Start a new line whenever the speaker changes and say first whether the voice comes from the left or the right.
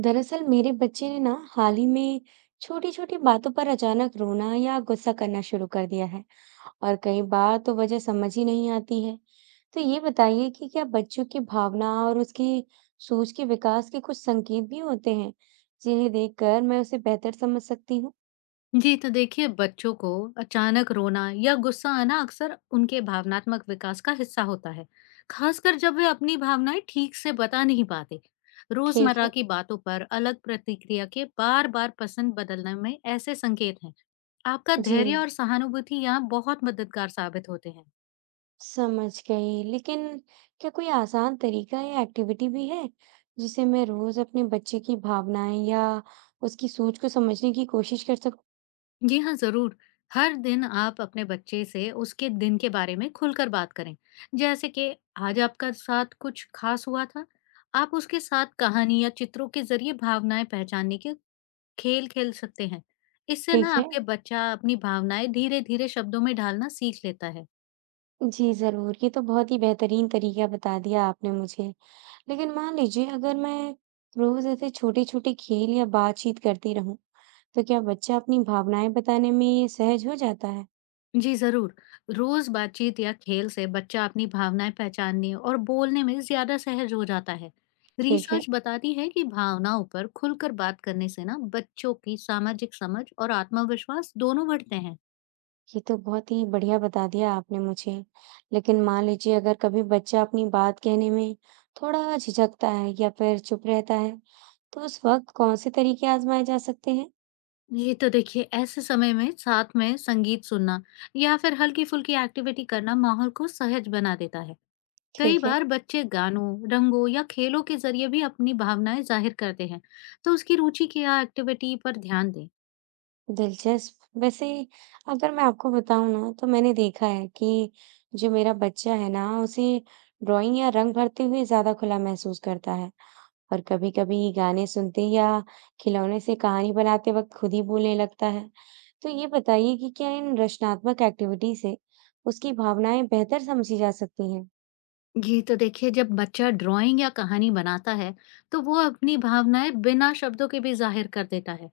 right: दरअसल मेरे बच्चे ने ना हाल ही में छोटी छोटी बातों पर अचानक रोना या गुस्सा करना शुरू कर दिया है। और कई बार तो वजह समझ ही नहीं आती है। तो ये बताइए कि क्या बच्चों की भावना और उसकी सोच के विकास के कुछ संकेत भी होते हैं जिन्हें देखकर मैं उसे बेहतर समझ सकती हूँ।
left: जी, तो देखिए बच्चों को अचानक रोना या गुस्सा आना अक्सर उनके भावनात्मक विकास का हिस्सा होता है, खासकर जब वे अपनी भावनाएं ठीक से बता नहीं पाते।
right: ठीक
left: रोजमर्रा
right: है।
left: की बातों पर अलग प्रतिक्रिया के बार-बार पसंद बदलने में ऐसे संकेत हैं। आपका
right: जी,
left: धैर्य और सहानुभूति यहाँ बहुत मददगार साबित होते हैं।
right: समझ गई लेकिन क्या कोई आसान तरीका या एक्टिविटी भी है जिसे मैं रोज अपने बच्चे की भावनाएं या उसकी सोच को समझने की कोशिश कर सकूं।
left: जी हाँ, ज़रूर। हर दिन आप अपने बच्चे से उसके दिन के बारे में खुलकर बात करें। जैसे कि आज आपका साथ कुछ खास हुआ था। आप उसके साथ कहानी या चित्रों के ज़रिए भावनाएँ पहचानने के खेल खेल सकते हैं। इससे ना
right: ठीक है।
left: आपके बच्चा अपनी भावनाएँ धीरे-धीरे शब्दों में ढालना सीख लेता है।
right: जी, ज़रूर। ये तो बहुत ही बेहतरीन तरीका बता दिया आपने मुझे। लेकिन मान लीजिए अगर मैं रोज़ ऐसे छोटे-छोटे खेल या बातचीत करती रहूँ, तो क्या बच्चा अपनी भावनाएँ बताने में सहज हो जाता है?
left: जी जरूर। रोज बातचीत या खेल से बच्चा अपनी भावनाएं पहचानने और बोलने में ज्यादा सहज हो जाता है।
right: ठीक है,
left: रिसर्च बताती है कि भावनाओं पर खुलकर बात करने से ना बच्चों की सामाजिक समझ और आत्मविश्वास दोनों बढ़ते हैं।
right: ये तो बहुत ही बढ़िया बता दिया आपने मुझे। लेकिन मान लीजिए अगर कभी बच्चा अपनी बात कहने में थोड़ा झिझकता है या फिर चुप रहता है, तो उस वक़्त कौन से तरीके आज़माए जा सकते हैं?
left: ये तो देखिए ऐसे समय में साथ में संगीत सुनना या फिर हल्की फुल्की एक्टिविटी करना माहौल को सहज बना देता है। कई
right: ठीक है।
left: बार बच्चे गानों रंगों या खेलों के जरिए भी अपनी भावनाएं जाहिर करते हैं। तो उसकी रुचि की या एक्टिविटी पर ध्यान दें।
right: दिलचस्प। वैसे अगर मैं आपको बताऊँ ना तो मैंने देखा है कि जो मेरा बच्चा है ना उसे ड्राइंग या रंग भरते हुए ज़्यादा खुला महसूस करता है, और कभी-कभी गाने सुनते या खिलौने से कहानी बनाते वक्त खुद ही बोलने लगता है। तो ये बताइए कि क्या इन रचनात्मक एक्टिविटी से उसकी भावनाएं बेहतर समझी जा सकती हैं?
left: जी, तो देखिए जब बच्चा ड्राइंग या कहानी बनाता है, तो वो अपनी भावनाएँ बिना शब्दों के भी ज़ाहिर कर देता है।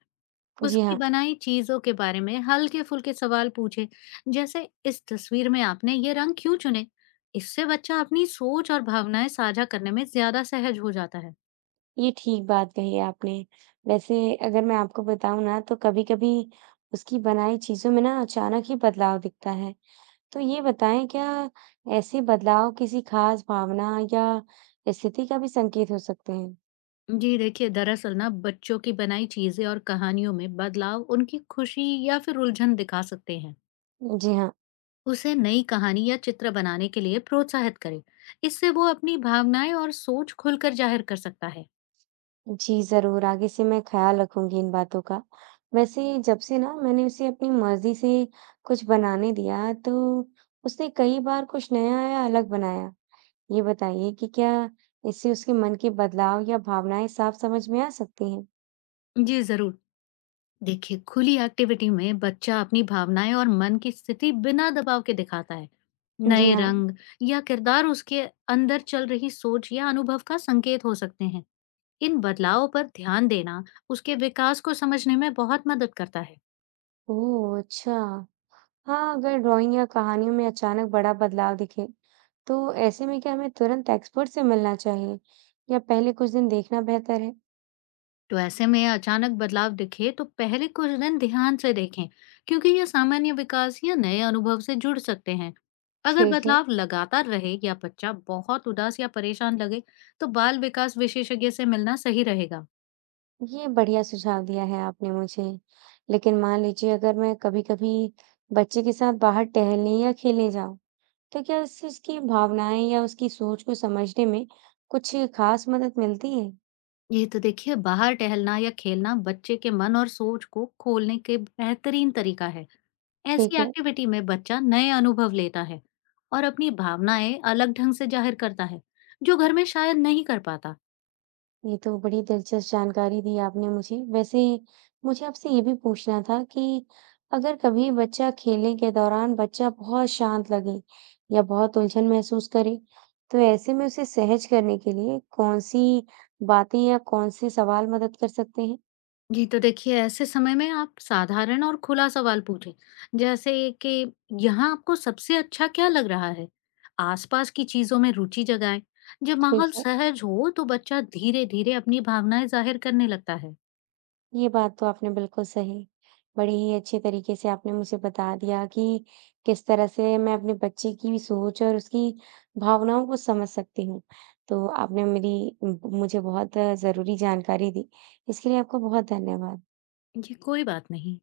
right: जी
left: उसकी
right: हाँ,
left: बनाई चीज़ों के बारे में हल्के-फुल्के सवाल पूछे, जैसे इस तस्वीर में आपने ये रंग क्यों चुने? इससे बच्चा अपनी सोच और भावनाएँ साझा करने में ज़्यादा सहज हो जाता है।
right: ये ठीक बात कही है आपने। वैसे अगर मैं आपको बताऊँ ना तो कभी-कभी उसकी बनाई चीज़ों में ना अचानक ही बदलाव दिखता है। तो ये बताएँ क्या ऐसे बदलाव किसी ख़ास भावना या स्थिति का भी संकेत हो सकते हैं?
left: जी देखिए, दरअसल ना बच्चों की बनाई चीज़ें और कहानियों में बदलाव उनकी खुशी या फिर उलझन दिखा सकते हैं।
right: जी हाँ।
left: उसे नई कहानी या चित्र बनाने के लिए प्रोत्साहित करें। इससे वो अपनी भावनाएं और सोच खुलकर जाहिर कर सकता है।
right: जी ज़रूर, आगे से मैं ख़्याल रखूँगी इन बातों का। वैसे जब से ना मैंने उसे अपनी मर्ज़ी से कुछ बनाने दिया, तो उसने कई बार कुछ नया या अलग बनाया। ये बताइए कि क्या इससे उसके मन के बदलाव या भावनाएँ साफ़ समझ में आ सकती हैं?
left: जी जरूर। देखिए खुली एक्टिविटी में बच्चा अपनी भावनाएं और मन की स्थिति बिना दबाव के दिखाता है।
right: जी
left: नए
right: हाँ।
left: रंग या किरदार उसके अंदर चल रही सोच या अनुभव का संकेत हो सकते हैं। इन बदलावों पर ध्यान देना उसके विकास को समझने में बहुत मदद करता है।
right: ओह! अच्छा। हाँ, अगर ड्राइंग या कहानियों में अचानक बड़ा बदलाव दिखे, तो ऐसे में क्या हमें तुरंत एक्सपर्ट से मिलना चाहिए या पहले कुछ दिन देखना बेहतर है?
left: तो ऐसे में अचानक बदलाव दिखे तो पहले कुछ दिन ध्यान से देखें, क्योंकि ये सामान्य विकास या नए अनुभव से जुड़ सकते हैं। अगर
right: ठीक है,
left: बदलाव लगातार रहे या बच्चा बहुत उदास या परेशान लगे, तो बाल विकास विशेषज्ञ से मिलना सही रहेगा।
right: ये बढ़िया सुझाव दिया है आपने मुझे। लेकिन मान लीजिए अगर मैं कभी-कभी बच्चे के साथ बाहर टहलने या खेलने जाऊं, तो क्या इससे उसकी भावनाएं या उसकी सोच को समझने में कुछ खास मदद मिलती है?
left: ये तो देखिए बाहर टहलना या खेलना बच्चे के मन और सोच को खोलने के बेहतरीन तरीका है। ऐसी
right: ठीक है,
left: एक्टिविटी में बच्चा नए अनुभव लेता है और अपनी भावनाएं अलग ढंग से जाहिर करता है, जो घर में शायद नहीं कर पाता।
right: ये तो बड़ी दिलचस्प जानकारी दी आपने मुझे। वैसे मुझे आपसे ये भी पूछना था कि अगर कभी बच्चा खेलने के दौरान बच्चा बहुत शांत लगे या बहुत उलझन महसूस करे, तो ऐसे में उसे सहज करने के लिए कौन-सी बातें या कौन-से सवाल मदद कर सकते हैं?
left: जी, तो देखिए ऐसे समय में आप साधारण और खुला सवाल पूछें, जैसे कि यहाँ आपको सबसे अच्छा क्या लग रहा है? आसपास की चीजों में रुचि जगाएं। जब
right: ठीक
left: माहौल
right: है।
left: सहज हो, तो बच्चा धीरे-धीरे अपनी भावनाएं जाहिर करने लगता है।
right: ये बात तो आपने बिल्कुल सही, बड़े ही अच्छे तरीके से आपने मुझे बता दिया कि किस तरह से मैं अपने बच्चे की सोच और उसकी भावनाओं को समझ सकती हूँ। तो आपने मेरी मुझे बहुत ज़रूरी जानकारी दी, इसके लिए आपका बहुत धन्यवाद।
left: ये कोई बात नहीं।